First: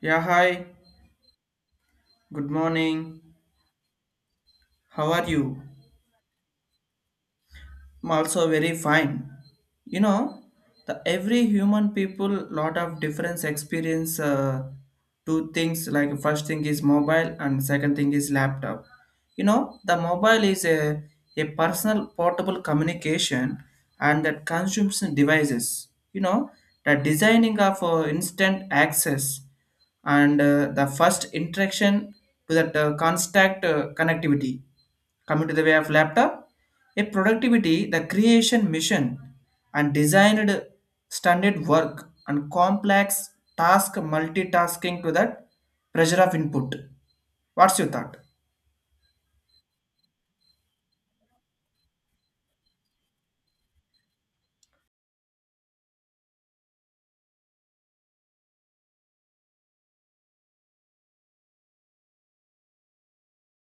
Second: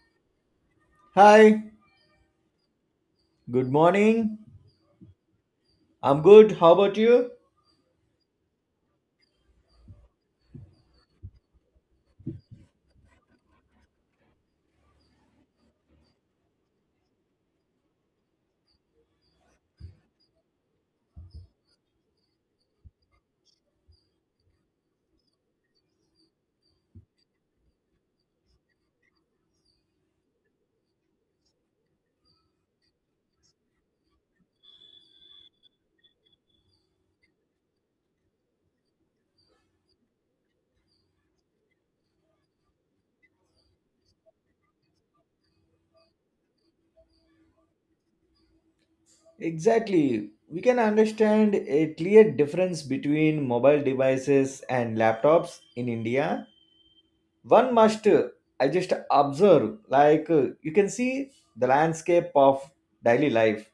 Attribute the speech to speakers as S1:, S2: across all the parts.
S1: Yeah, hi.
S2: Hi,
S1: Good morning.
S2: good morning.
S1: How are you?
S2: I'm good. How about you?
S1: I'm also very fine. You know, the every human people lot of different experience two things like first thing is mobile and second thing is laptop. You know, the mobile is a personal portable communication and that consumes devices, you know, the designing of instant access, and the first interaction to that contact, connectivity. Coming to the way of laptop, a productivity, the creation mission and designed standard work and complex task multitasking to that pressure of input. What's your thought?
S2: Exactly. We can understand a clear difference between mobile devices and laptops in India. One must, I just observe, like you can see the landscape of daily life.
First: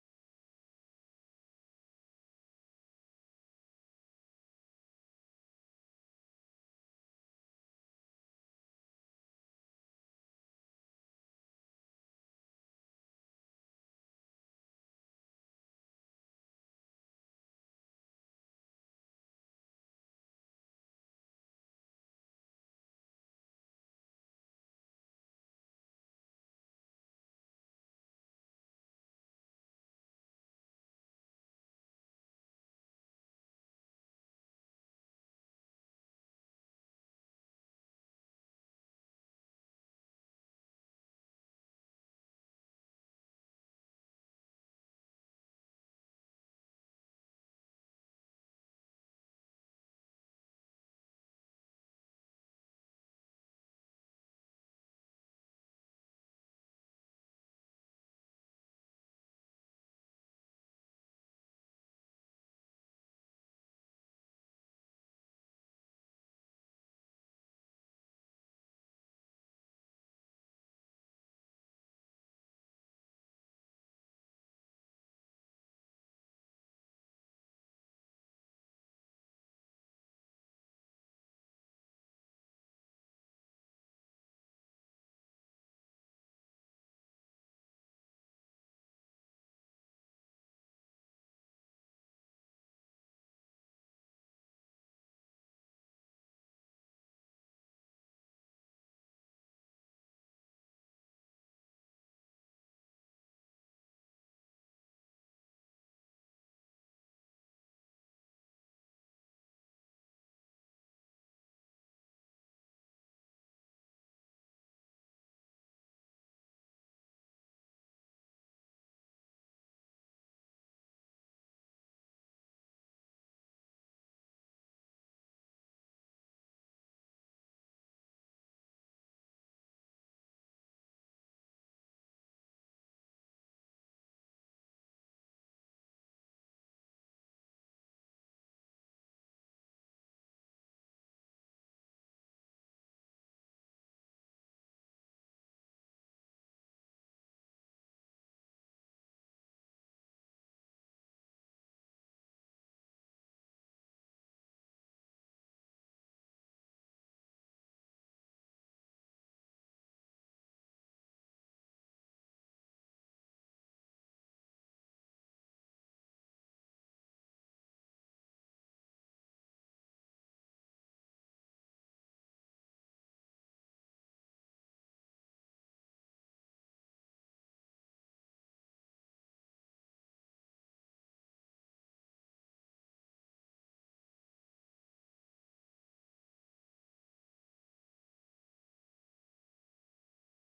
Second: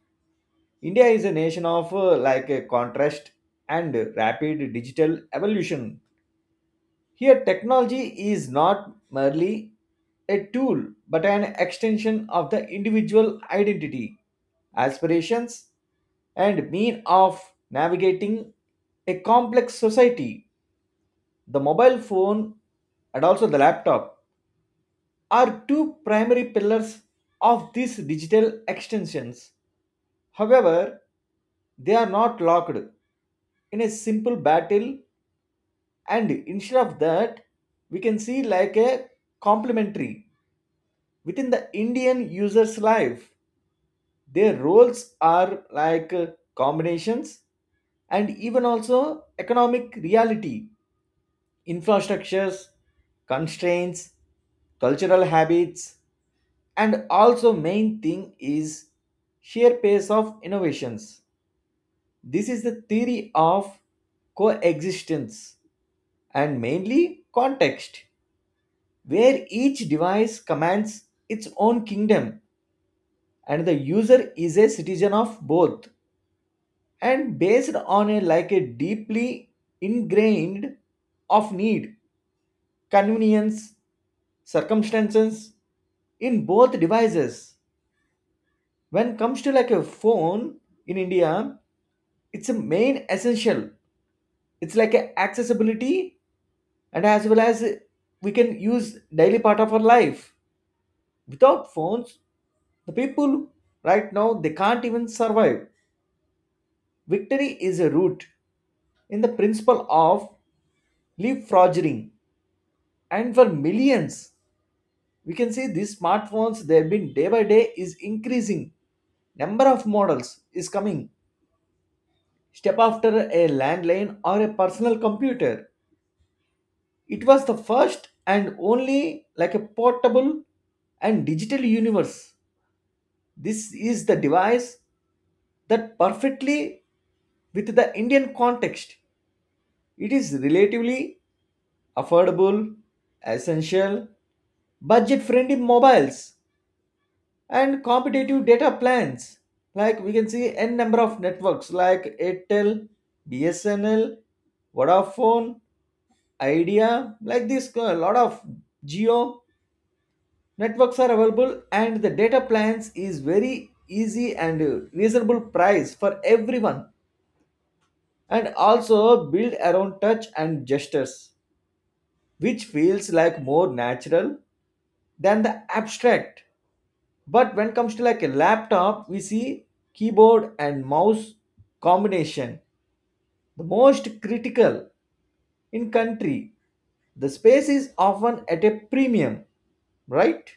S2: India is a nation of like a contrast and rapid digital evolution. Here, technology is not merely a tool but an extension of the individual identity, aspirations, and mean of navigating a complex society. The mobile phone and also the laptop are two primary pillars of these digital extensions. However, they are not locked in a simple battle, and instead of that, we can see like a complementary within the Indian user's life. Their roles are like combinations and even also economic reality, infrastructures, constraints, cultural habits, and also main thing is sheer pace of innovations. This is the theory of coexistence and mainly context, where each device commands its own kingdom and the user is a citizen of both. And based on a like a deeply ingrained of need convenience circumstances in both devices when comes to like a phone in India, it's a main essential. It's like a accessibility and as well as we can use daily part of our life without phones. The people right now they can't even survive. Victory is a root in the principle of leapfrogging, and for millions we can see these smartphones they have been day by day is increasing. Number of models is coming step after a landline or a personal computer. It was the first and only like a portable and digital universe. This is the device that perfectly with the Indian context. It is relatively affordable essential budget friendly mobiles and competitive data plans. Like we can see n number of networks like Airtel, BSNL, Vodafone, Idea, like this a lot of Geo networks are available and the data plans is very easy and reasonable price for everyone. And also build around touch and gestures which feels like more natural than the abstract. But when it comes to like a laptop we see keyboard and mouse combination the most critical in country. The space is often at a premium, right?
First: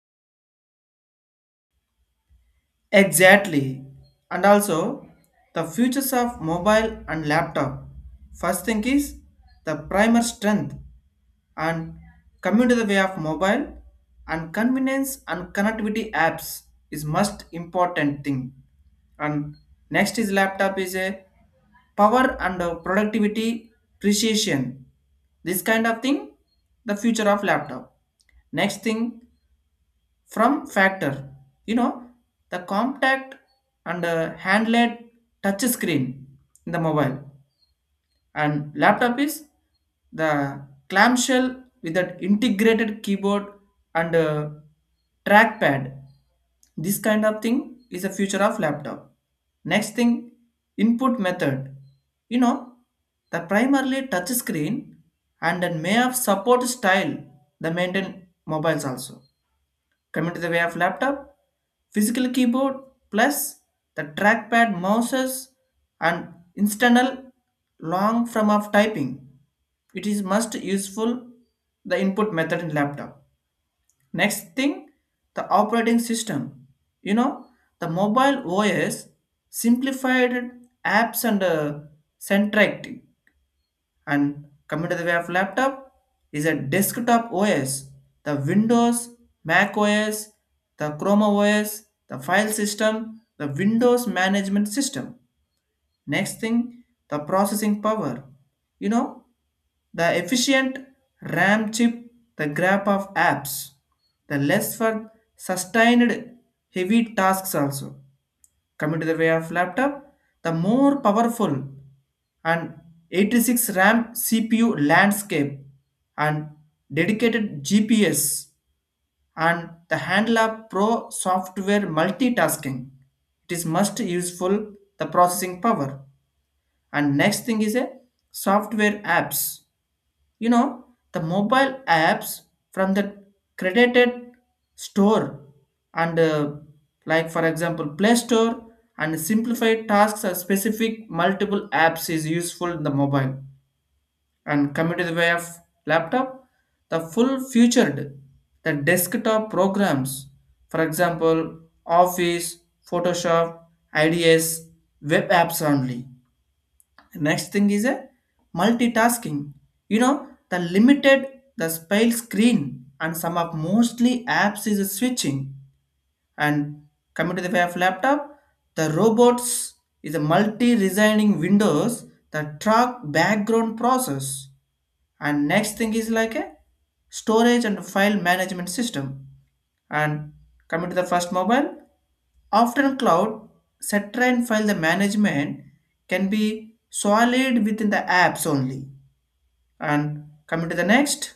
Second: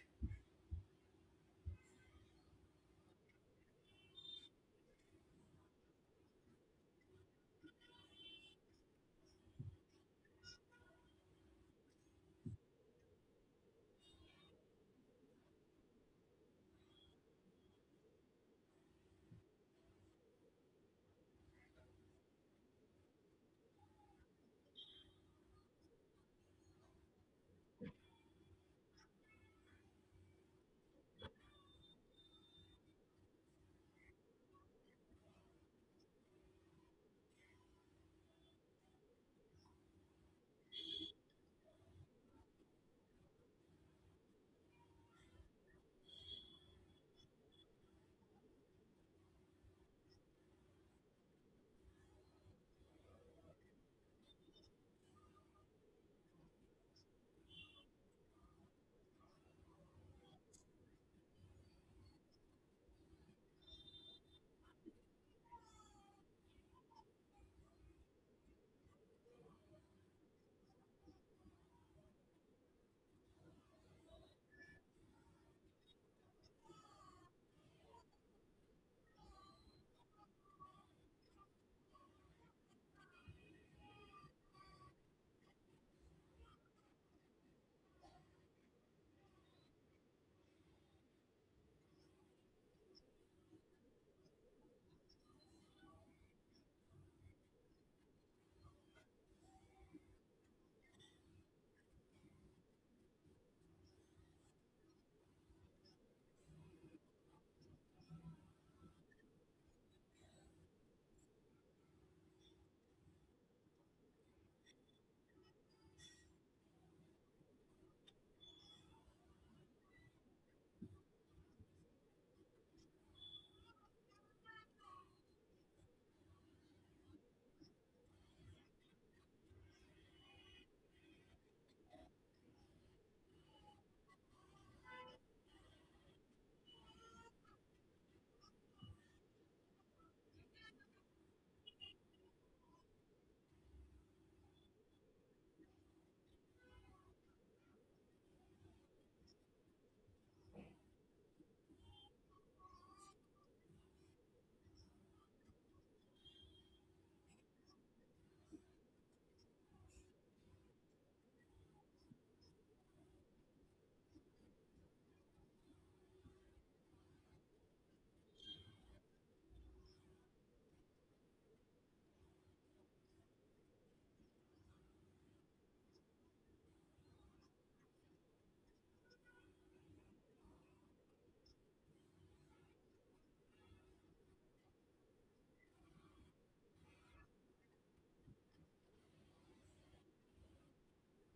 S1: Exactly. And also, the futures of mobile and laptop. First thing is the primer strength, and coming to the way of mobile, and convenience and connectivity apps is most important thing. And next is laptop is a power and productivity precision. This kind of thing, the future of laptop. Next thing, from factor, you know, the compact and handled touch screen in the mobile. And laptop is the clamshell with an integrated keyboard and trackpad. This kind of thing is a future of laptop. Next thing, input method. You know, the primarily touch screen, and then may have support style, the maintain mobiles also. Coming to the way of laptop, physical keyboard plus the trackpad mouses and external long form of typing. It is most useful, the input method in laptop. Next thing, the operating system. You know, the mobile OS simplified apps and centric. And coming to the way of laptop is a desktop OS, the Windows, Mac OS, the Chrome OS, the file system, the windows management system. Next thing, the processing power. You know, the efficient RAM chip, the grab of apps, the less for sustained heavy tasks also. Coming to the way of laptop, the more powerful and 86 RAM CPU landscape and dedicated GPS and the Handler Pro software multitasking. It is most useful, the processing power. And next thing is a software apps. You know, the mobile apps from the credited store, and like for example Play Store, and simplified tasks or specific multiple apps is useful in the mobile. And coming to the way of laptop, the full featured, the desktop programs, for example Office, Photoshop, ids, web apps only. Next thing is a multitasking. You know, the limited, the spell screen and some of mostly apps is a switching. And coming to the way of laptop, the robots is a multi-resigning windows that track background process. And next thing is like a storage and file management system. And coming to the first mobile, after cloud, Citrine file the management can be solid within the apps only. And coming to the next,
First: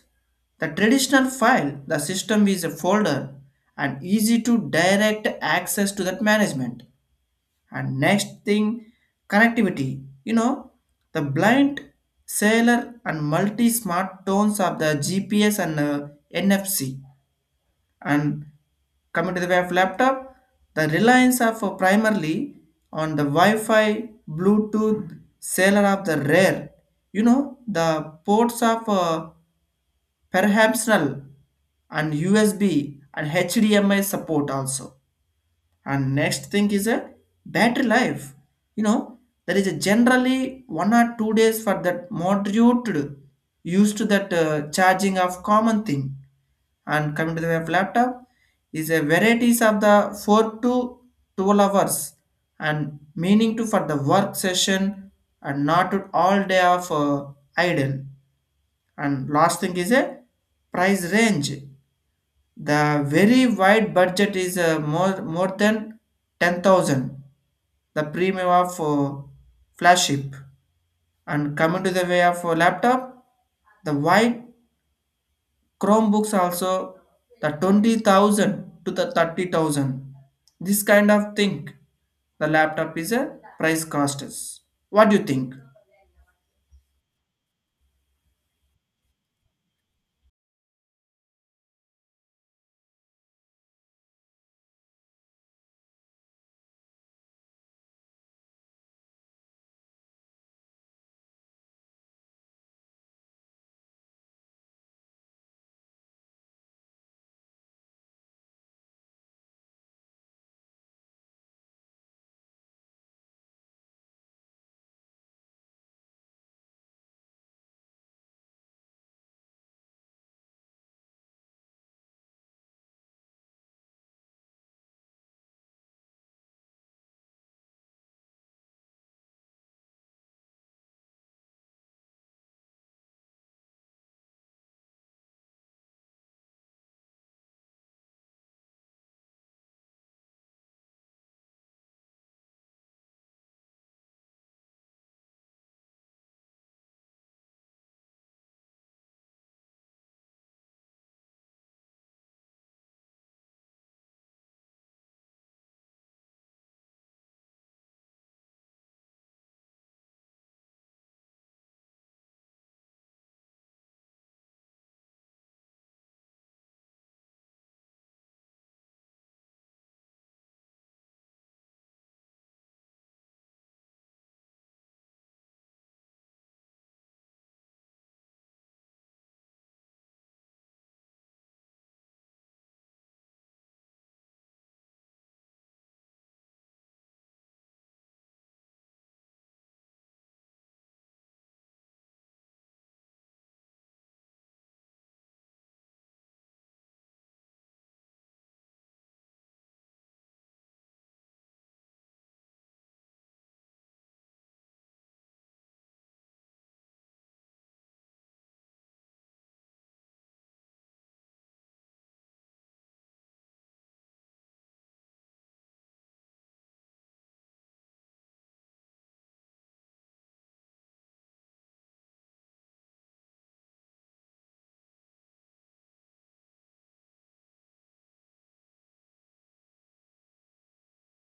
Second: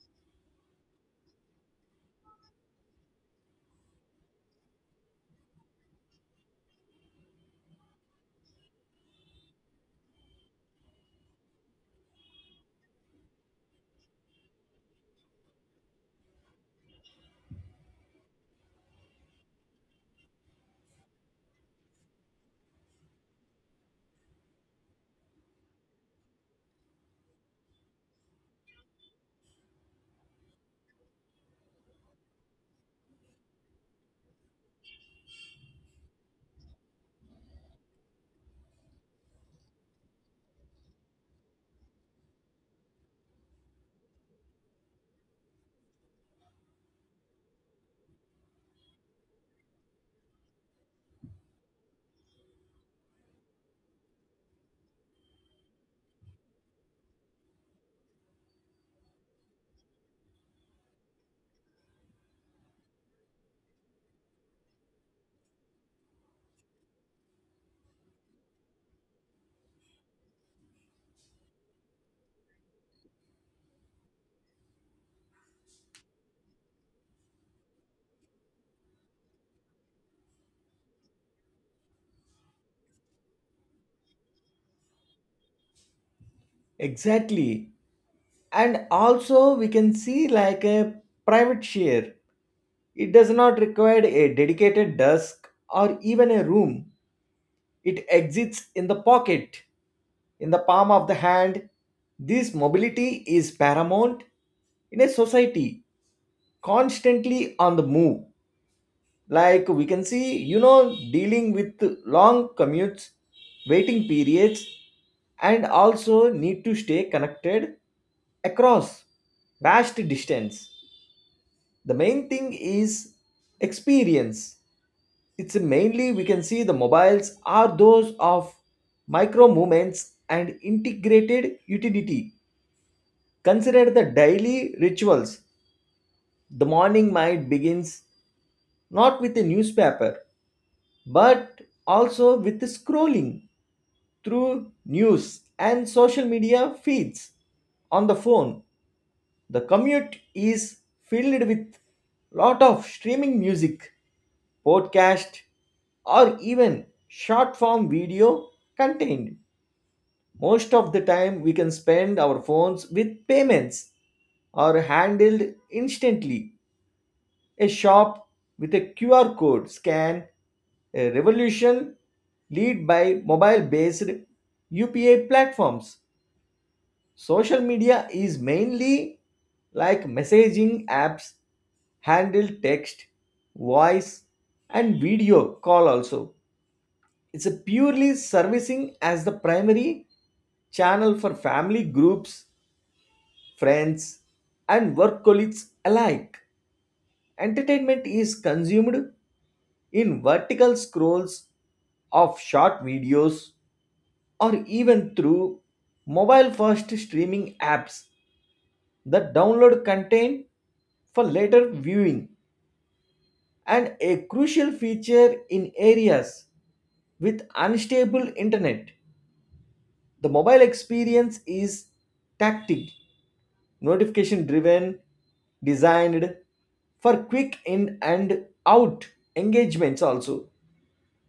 S1: the traditional file, the system is a folder and easy to direct access to that management. And next thing, connectivity. You know, the blind, cellular, and multi-smart tones of the GPS and NFC. And coming to the way of laptop, the reliance of primarily on the wi-fi, Bluetooth, seller of the rare. You know, the ports of perhaps null and USB and HDMI support also. And next thing is a battery life. You know, there is a generally 1 or 2 days for that moderate used to that charging of common thing. And coming to the way of laptop is a varieties of the 4 to 12 hours and meaning to for the work session and not to all day of idle. And last thing is a price range, the very wide budget is more than 10,000. The premium of flagship. And coming to the way of laptop, the wide Chromebooks also, the 20,000 to the 30,000. This kind of thing, the laptop is a price cost. Is. What do you think?
S2: Exactly. And also we can see like a private share. It does not require a dedicated desk or even a room. It exits in the pocket, in the palm of the hand. This mobility is paramount in a society constantly on the move. Like we can see, you know, dealing with long commutes, waiting periods, and also need to stay connected across vast distance. The main thing is experience. It's mainly we can see the mobiles are those of micro movements and integrated utility. Consider the daily rituals. The morning might begins not with a newspaper but also with scrolling through news and social media feeds on the phone. The commute is filled with lot of streaming music, podcast, or even short form video content. Most of the time we can spend our phones with payments are handled instantly. A shop with a QR code scan, a revolution lead by mobile based UPA platforms. Social media is mainly like messaging apps handle text, voice, and video call also. It's a purely servicing as the primary channel for family groups, friends, and work colleagues alike. Entertainment is consumed in vertical scrolls of short videos or even through mobile first streaming apps that download content for later viewing, and a crucial feature in areas with unstable internet. The mobile experience is tactic notification driven designed for quick in and out engagements also.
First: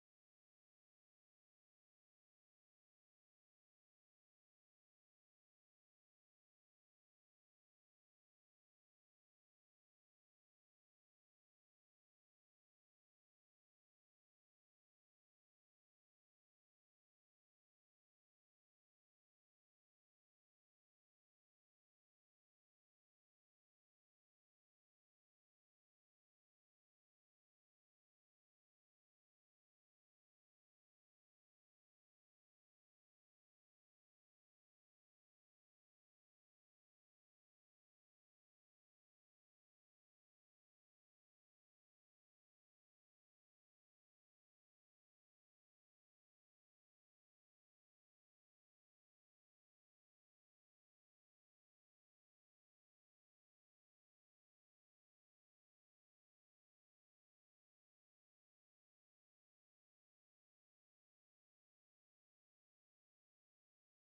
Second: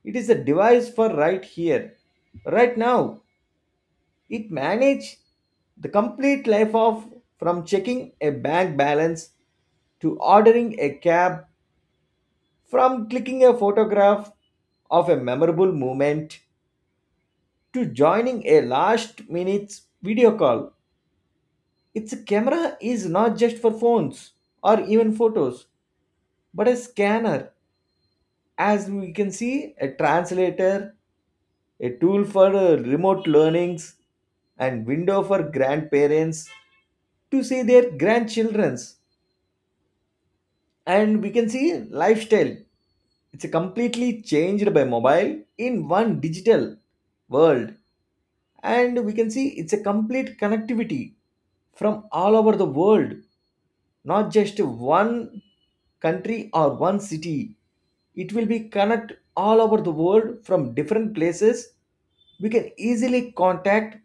S2: It is a device for right here, right now. It manages the complete life of from checking a bank balance to ordering a cab, from clicking a photograph of a memorable moment to joining a last minute video call. Its camera is not just for phones or even photos, but a scanner, as we can see, a translator, a tool for remote learnings and window for grandparents to see their grandchildren's. And we can see lifestyle. It's completely changed by mobile in one digital world, and we can see it's a complete connectivity from all over the world, not just one country or one city. It will be connect all over the world from different places. We can easily contact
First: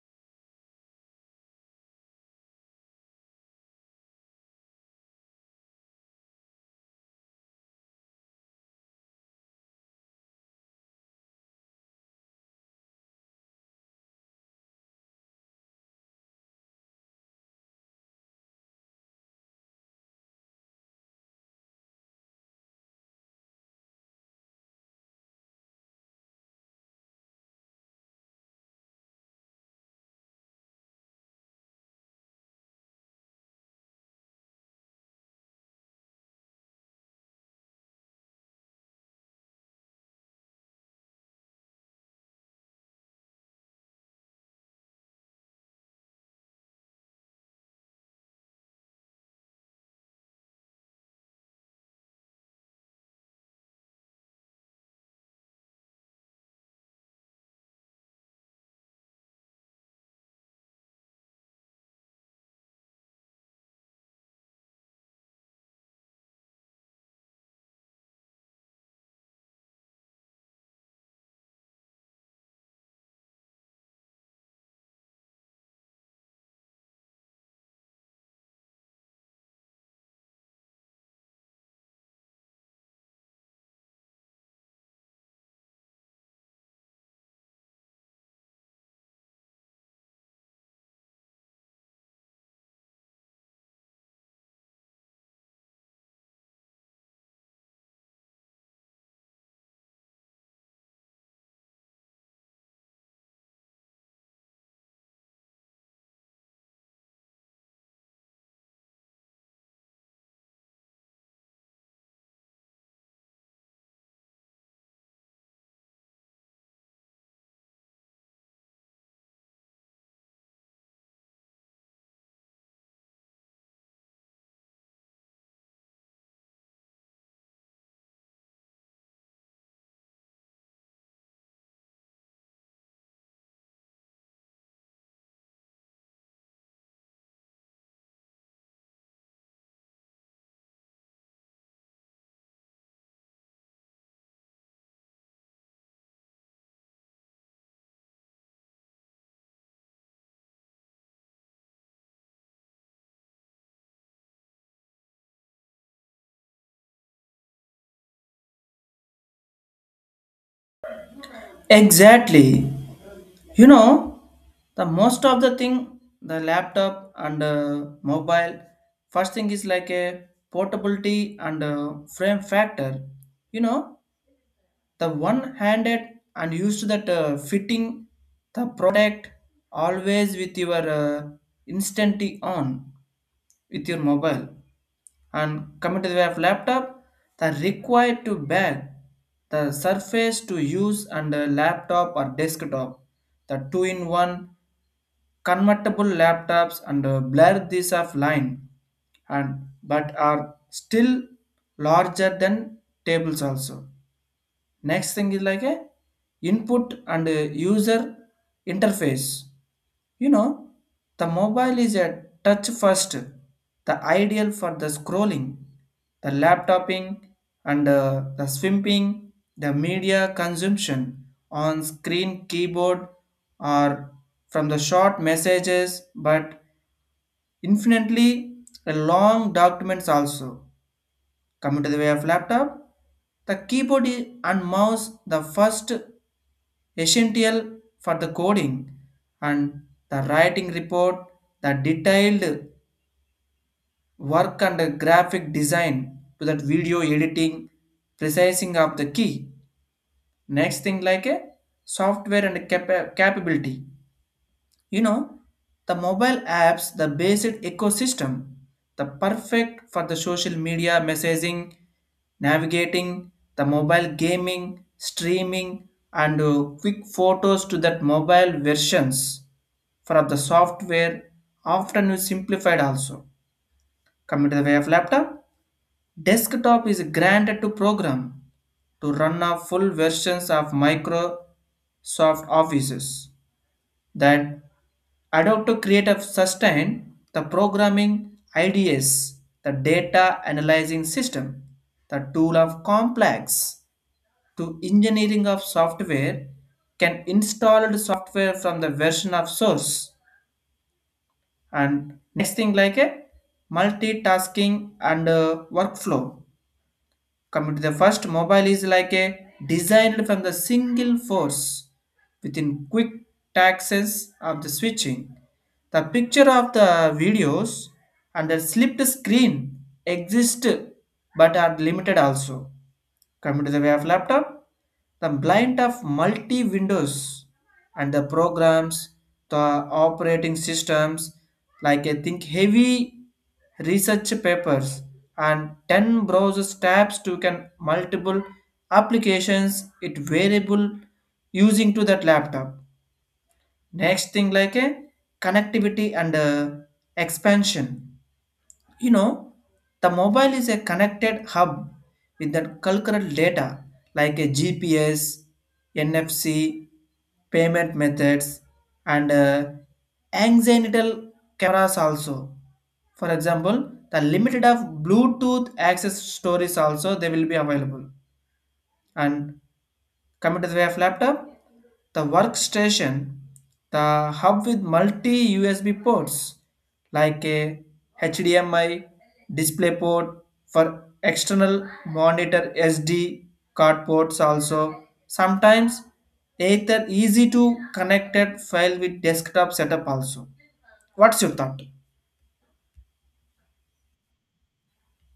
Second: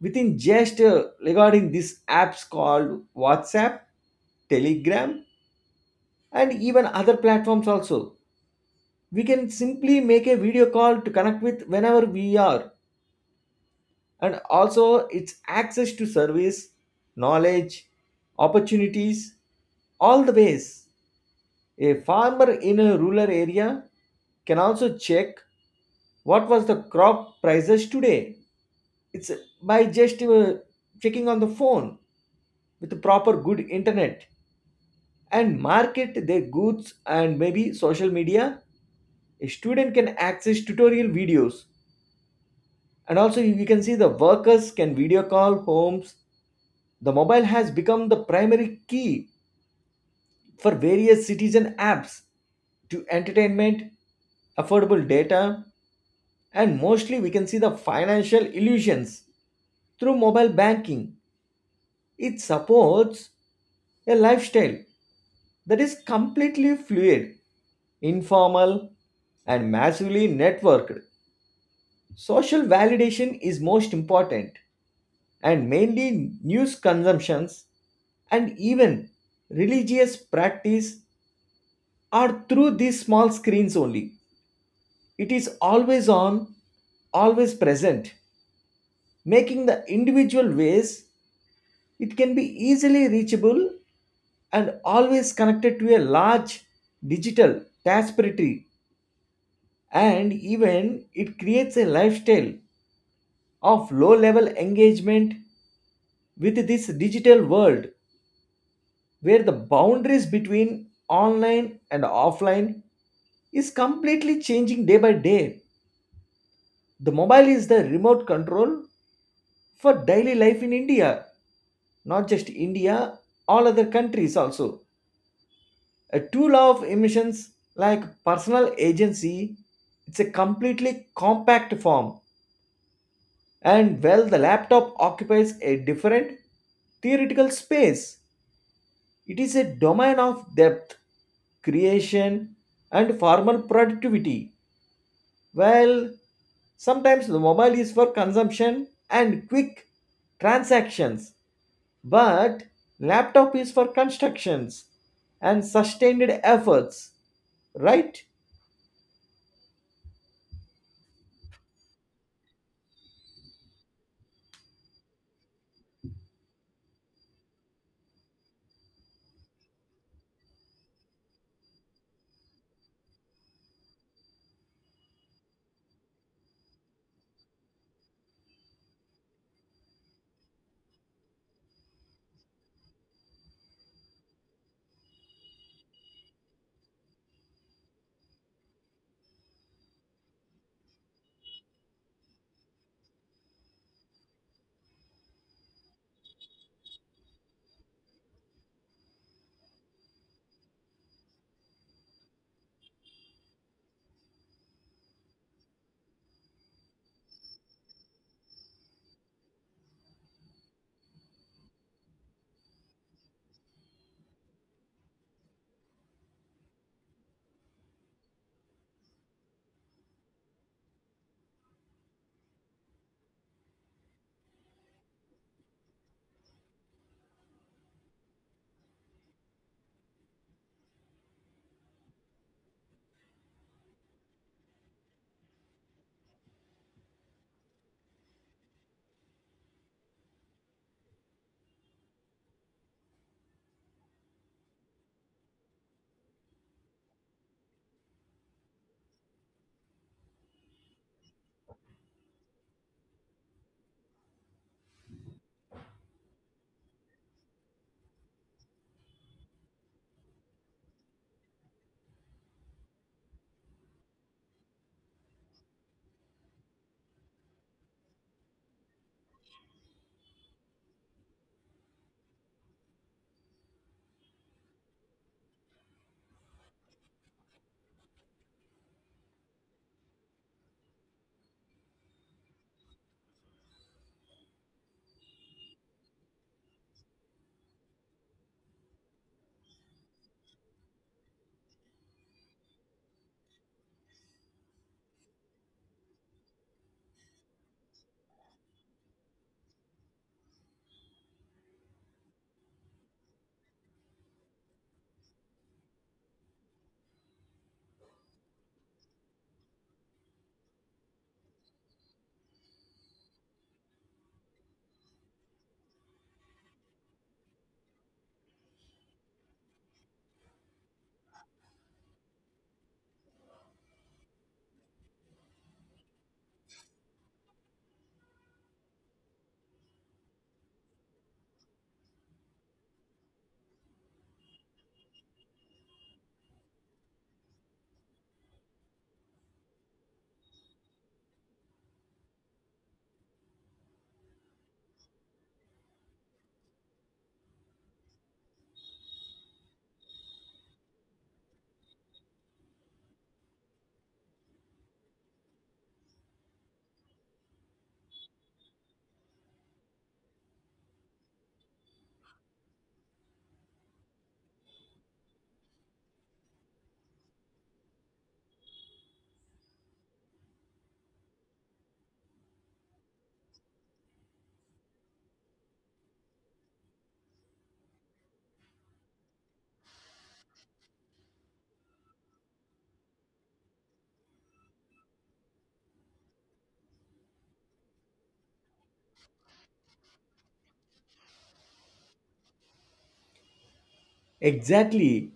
S2: within just regarding these apps called WhatsApp, Telegram, and even other platforms also. We can simply make a video call to connect with whenever we are, and also it's access to service, knowledge, opportunities, all the ways. A farmer in a rural area can also check what was the crop prices today. It's by just checking on the phone with the proper good internet and market their goods and maybe social media. A student can access tutorial videos, and also we can see the workers can video call homes. The mobile has become the primary key for various citizen apps to entertainment affordable data, and mostly we can see the financial illusions through mobile banking. It supports a lifestyle that is completely fluid informal, and massively networked. Social validation is most important, and mainly news consumptions and even religious practice are through these small screens only. It is always on, always present, making the individual ways it can be easily reachable and always connected to a large digital tapestry, and even it creates a lifestyle of low level engagement with this digital world where the boundaries between online and offline is completely changing day by day. The mobile is the remote control for daily life in India, not just India, all other countries also. A tool of emissions like personal agency, it's a completely compact form. And well, the laptop occupies a different theoretical space. It is a domain of depth, creation, and formal productivity. While sometimes the mobile is for consumption and quick transactions, but laptop is for constructions and sustained efforts, right?
S1: Exactly. You know, the most of the thing, the laptop and mobile. First thing is like a portability and frame factor. You know, the one-handed and used that fitting the product, always with your instantly on with your mobile. And coming to the way of laptop, the required to bag, the surface to use, and a laptop or desktop, the two-in-one convertible laptops, and blur these of line, and but are still larger than tables also. Next thing is like a input and a user interface. You know, the mobile is a touch first, the ideal for the scrolling, the laptoping, and the swimping, the media consumption on screen, keyboard, or from the short messages, but infinitely long documents also. Coming to the way of laptop, the keyboard and mouse, the first essential for the coding and the writing report, the detailed work and the graphic design to that video editing, precising of the key. Next thing like a software and capability. You know, the mobile apps, the basic ecosystem, the perfect for the social media messaging, navigating, the mobile gaming, streaming, and quick photos to that mobile versions for the software often is simplified also. Coming to the way of laptop, desktop is granted to program to run a full versions of Microsoft Offices that adopt to create a sustain the programming ideas, the data analyzing system, the tool of complex to engineering of software, can install the software from the version of source. And next thing like a multitasking and workflow. Coming to the first, mobile is like a designed from the single force within quick access of the switching. The picture of the videos and the slipped screen exist but are limited also. Coming to the way of laptop, the blind of multi windows and the programs, the operating systems, like I think heavy research papers and 10 browser tabs to can multiple applications it variable using to that laptop. Next thing like a connectivity and expansion. You know, the mobile is a connected hub with the cultural data like a GPS, NFC, payment methods, and anxiety cameras also. For example, the limited of Bluetooth access stories also they will be available. And coming to the way of laptop, the workstation, the hub with multi USB ports like a HDMI display port for external monitor, SD card ports also. Sometimes either easy to connected file with desktop setup also. What's your thought?
S2: Exactly.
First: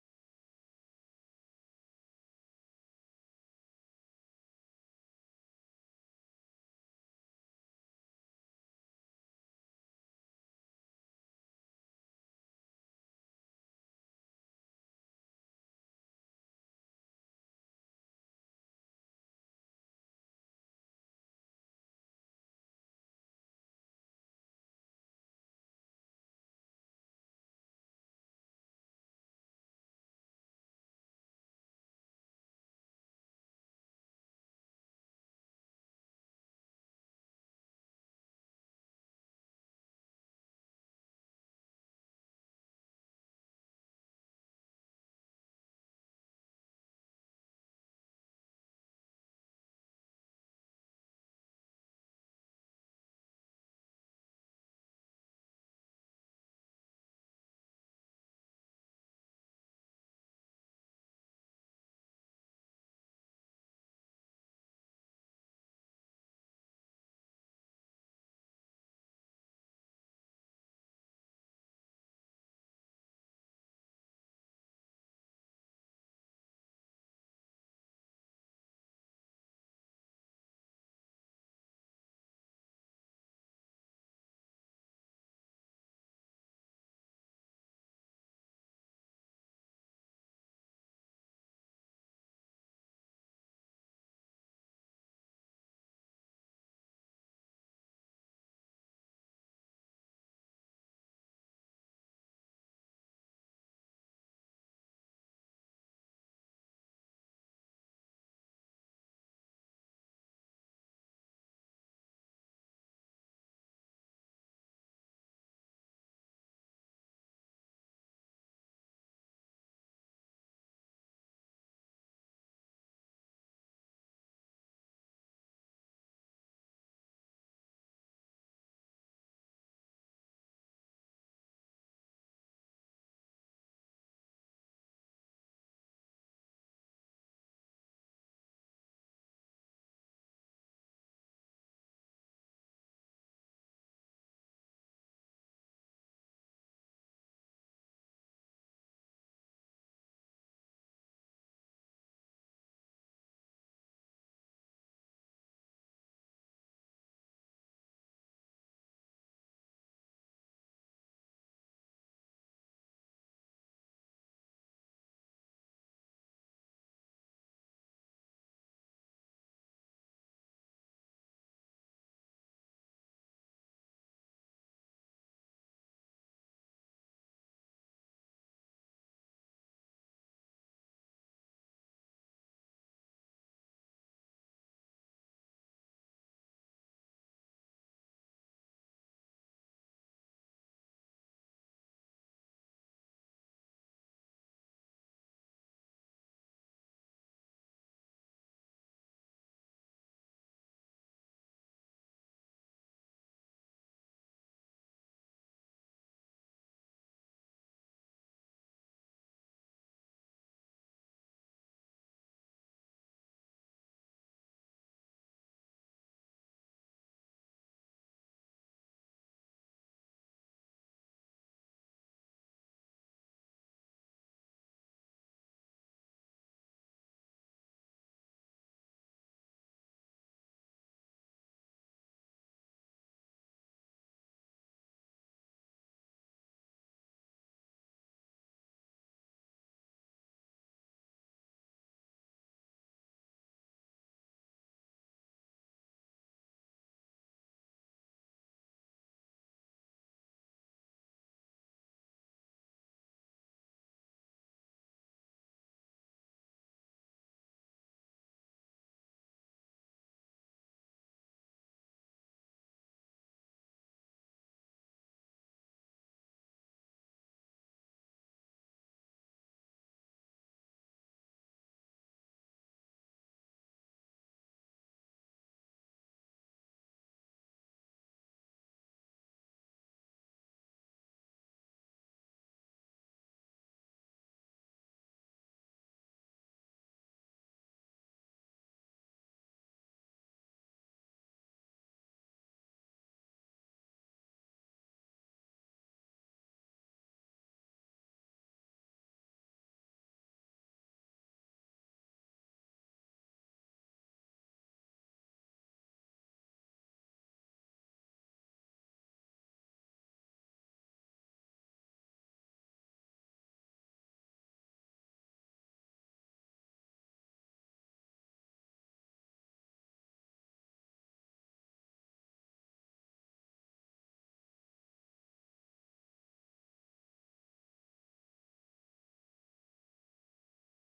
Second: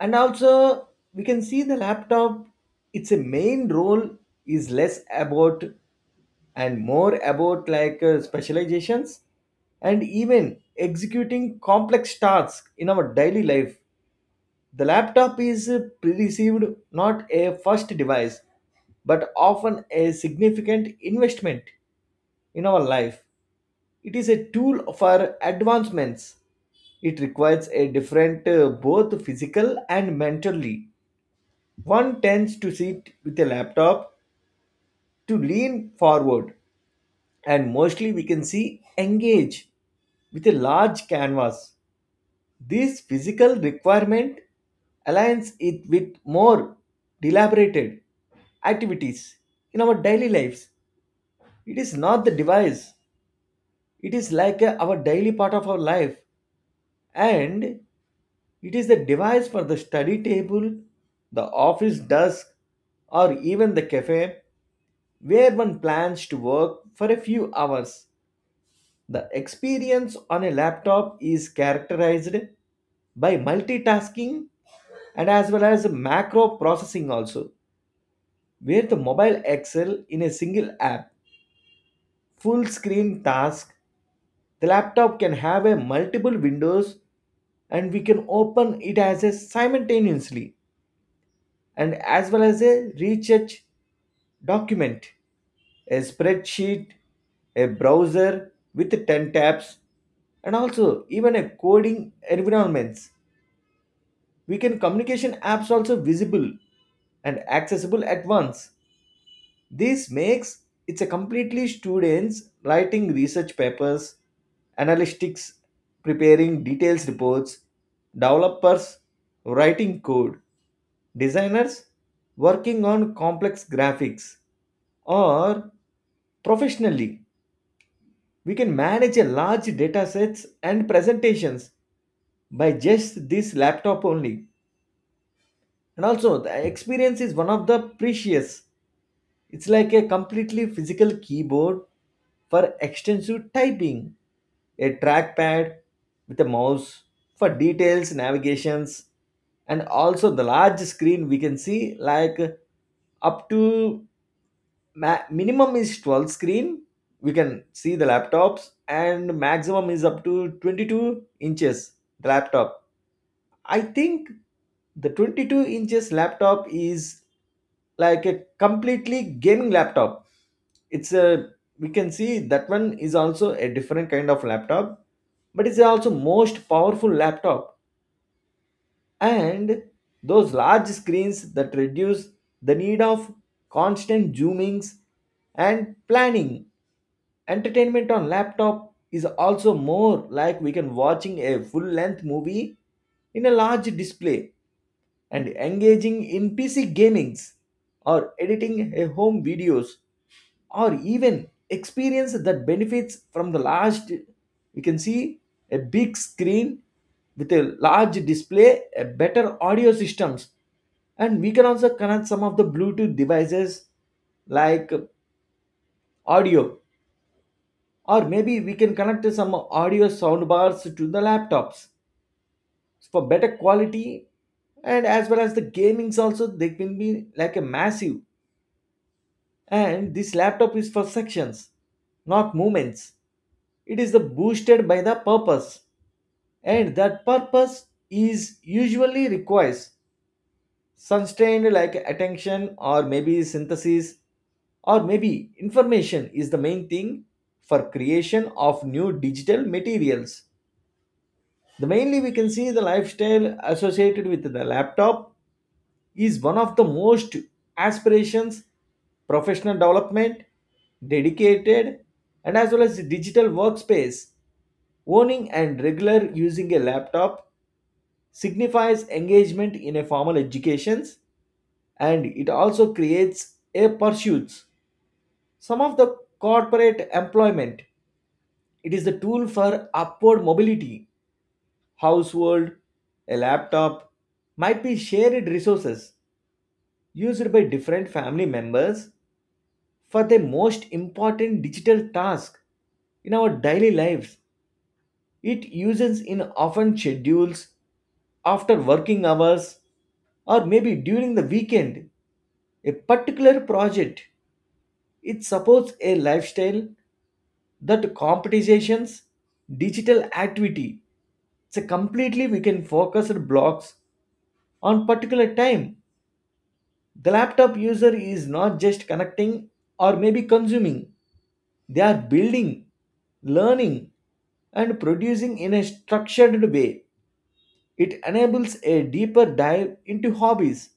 S2: And also, we can see the laptop, its a main role is less about and more about like specializations and even executing complex tasks in our daily life. The laptop is perceived not a first device but often a significant investment in our life. It is a tool for advancements. It requires a different both physical and mentally. One tends to sit with a laptop to lean forward and mostly we can see engage with a large canvas. This physical requirement aligns it with more deliberated activities in our daily lives. It is not the device, it is our daily part of our life, and it is the device for the study table, the office desk, or even the cafe where one plans to work for a few hours. The experience on a laptop is characterized by multitasking and as well as macro processing also, where the mobile excel in a single app full screen task. The laptop can have a multiple windows and we can open it as a simultaneously, and as well as a research document, a spreadsheet, a browser with 10 tabs, and also even a coding environments. We can communication apps also visible and accessible at once. This makes it's a completely students writing research papers, analytics preparing details reports, developers writing code, designers working on complex graphics or professionally we can manage a large data sets and presentations by just this laptop only. And also, the experience is one of the precious. It's like a completely physical keyboard for extensive typing, a trackpad with a mouse for details, navigations, and also the large screen we can see like up to minimum is 12 screen we can see the laptops and maximum is up to 22 inches the laptop. I think the 22 inches laptop is like a completely gaming laptop. It's a we can see that one is also a different kind of laptop, but it's also most powerful laptop. And those large screens that reduce the need of constant zoomings and planning. Entertainment on laptop is also more like we can watching a full length movie in a large display and engaging in PC gamings or editing a home videos or even experience that benefits from the large. You can see a big screen with a large display, a better audio systems, and we can also connect some of the bluetooth devices like audio, or maybe we can connect some audio sound bars to the laptops, so for better quality, and as well as the gamings also they can be like a massive. And this laptop is for sections, not movements. It is the boosted by the purpose, and that purpose is usually requires sustained like attention or maybe synthesis or maybe information is the main thing for creation of new digital materials. The mainly we can see the lifestyle associated with the laptop is one of the most aspirations, professional development, dedicated, and as well as digital workspace. Owning and regular using a laptop signifies engagement in a formal education, and it also creates a pursuits some of the corporate employment. It is the tool for upward mobility. Household, a laptop might be shared resources used by different family members for the most important digital task in our daily lives. It uses in often schedules after working hours or maybe during the weekend. A particular project. It supports a lifestyle that competitions, digital activity. It's a completely we can focus our blocks on particular time. The laptop user is not just connecting or maybe consuming. They are building, learning, and producing in a structured way. It enables a deeper dive into hobbies.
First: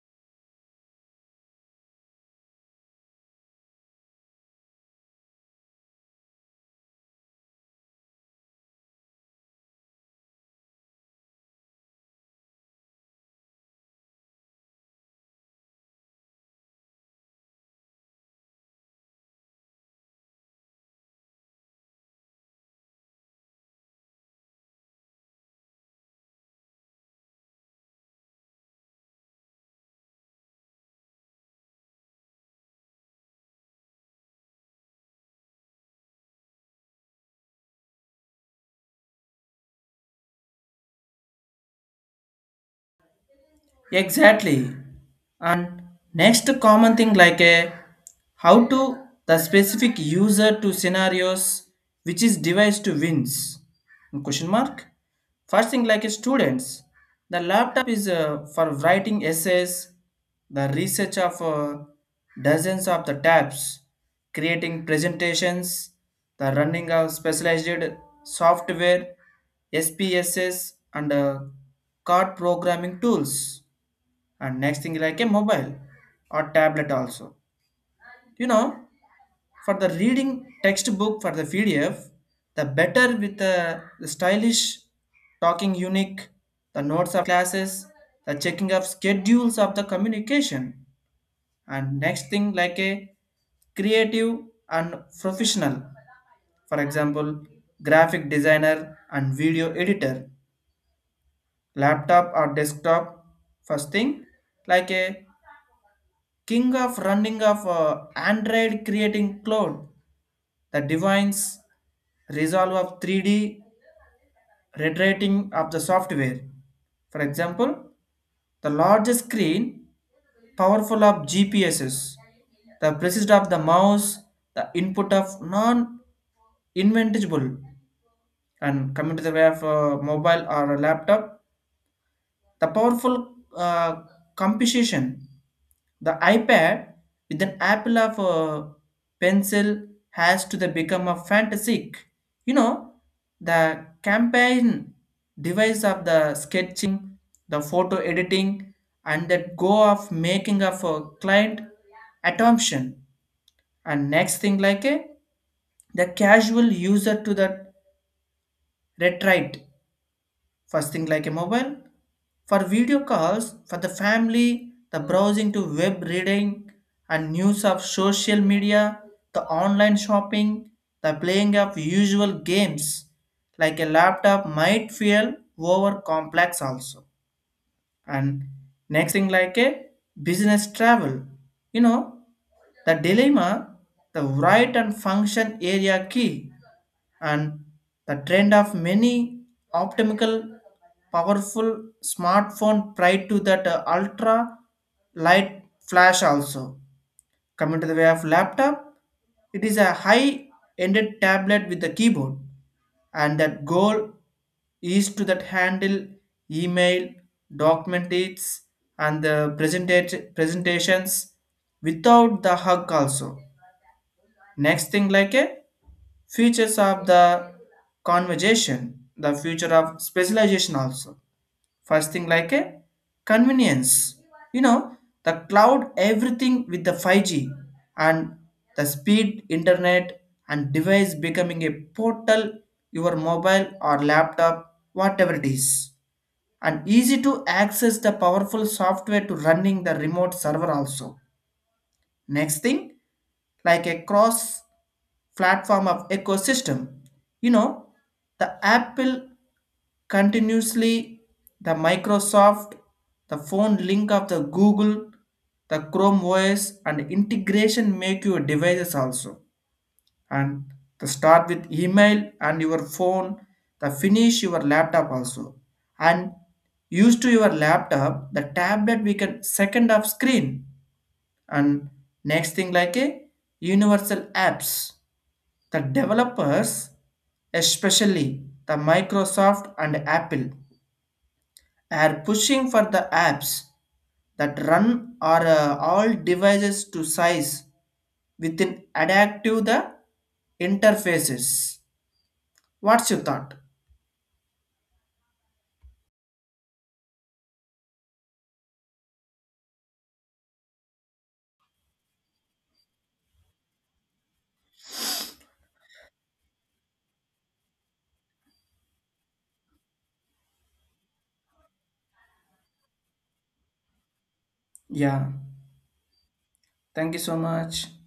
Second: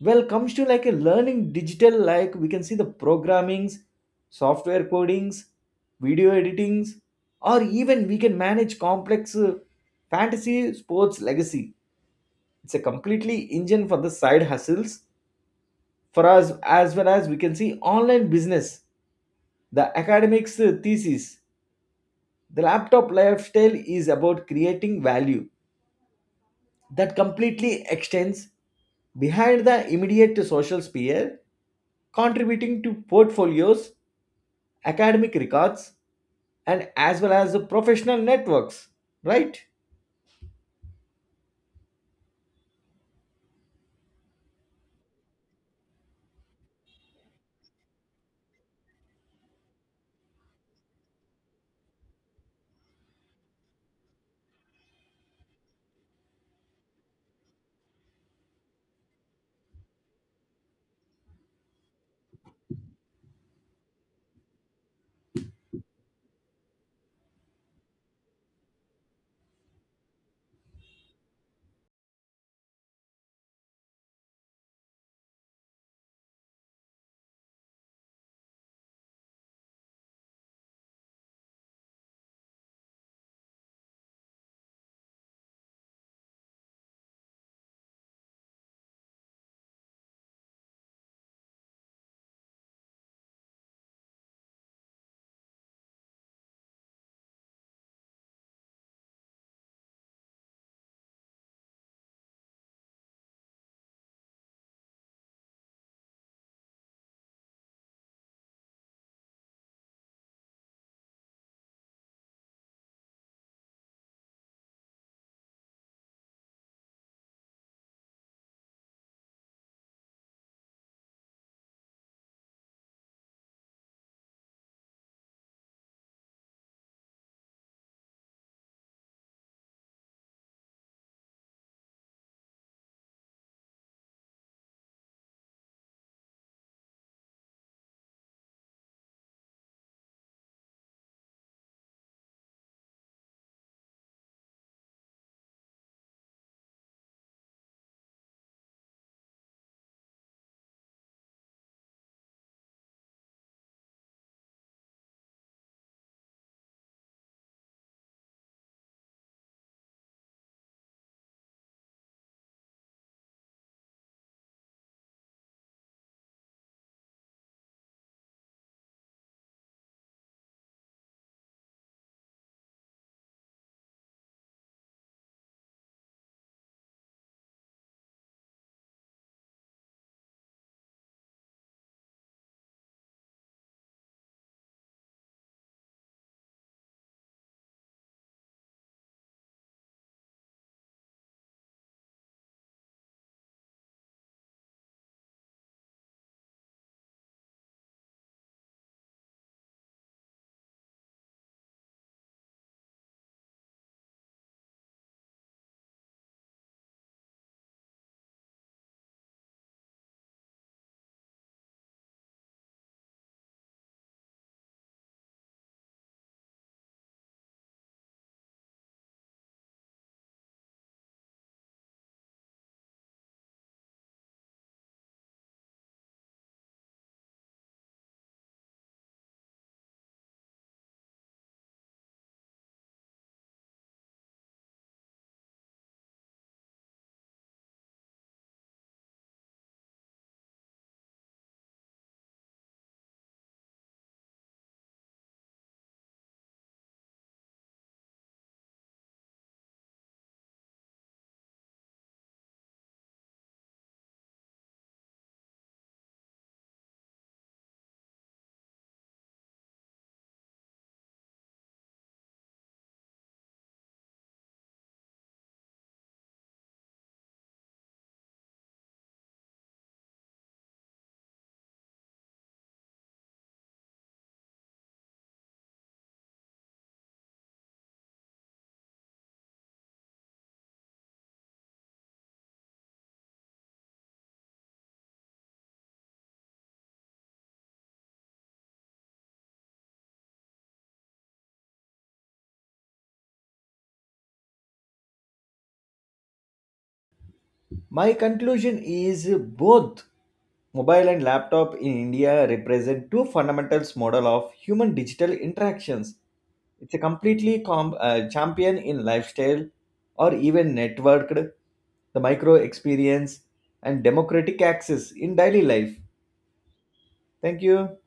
S2: Well, comes to like a learning digital, like we can see the programmings, software codings, video editings, or even we can manage complex fantasy sports legacy. It's a completely engine for the side hustles for us, as well as we can see online business, the academics thesis. The laptop lifestyle is about creating value that completely extends behind the immediate social sphere, contributing to portfolios, academic records, and as well as the professional networks, right?
S1: Exactly. And next common thing like a how to the specific user to scenarios which is device to wins, question mark. First thing like a students, the laptop is for writing essays, the research of dozens of the tabs, creating presentations, the running of specialized software, SPSS, and card programming tools. And next thing like a mobile or tablet also. You know, for the reading textbook, for the PDF, the better with the stylish talking unique, the notes of classes, the checking of schedules of the communication. And next thing like a creative and professional, for example graphic designer and video editor, laptop or desktop. First thing like a king of running of Android creating cloud, the divine's resolve of 3D reiterating of the software. For example, the larger screen, powerful of GPSs, the precision of the mouse, the input of non-inventable. And coming to the way of mobile or a laptop, the powerful composition, the iPad with an apple of a pencil has to the become a fantastic. You know, the campaign device of the sketching, the photo editing, and that go of making of a client attention. And next thing like a the casual user to the retrite. First thing like a mobile, for video calls, for the family, the browsing to web reading and news of social media, the online shopping, the playing of usual games, like a laptop might feel over complex also. And next thing like a business travel. You know, the dilemma, the right and function area key, and the trend of many optimal powerful smartphone prior to that ultra light flash also. Coming to the way of laptop, it is a high ended tablet with the keyboard, and that goal is to that handle email, documents, and the presentations without the hug also. Next thing like a features of the conversation, the future of specialization also. First thing like a convenience. You know, the cloud everything with the 5G and the speed internet, and device becoming a portal, your mobile or laptop whatever it is, and easy to access the powerful software to running the remote server also. Next thing, like a cross platform of ecosystem. You know, the Apple continuously, the Microsoft, the phone link of the Google, the Chrome OS, and integration make your devices also. And the start with email and your phone, the finish your laptop also. And used to your laptop, the tablet we can second of screen. And next thing like a universal apps, the developers, especially the Microsoft and Apple, are pushing for the apps that run or all devices to size within adaptive the interfaces. What's your thought?
S2: My conclusion is both mobile and laptop in India represent two fundamentals model of human digital interactions. It's a completely champion in lifestyle or even networked, the micro experience and democratic access
S1: Yeah,
S2: in daily life.
S1: thank you so
S2: Thank
S1: much.
S2: you.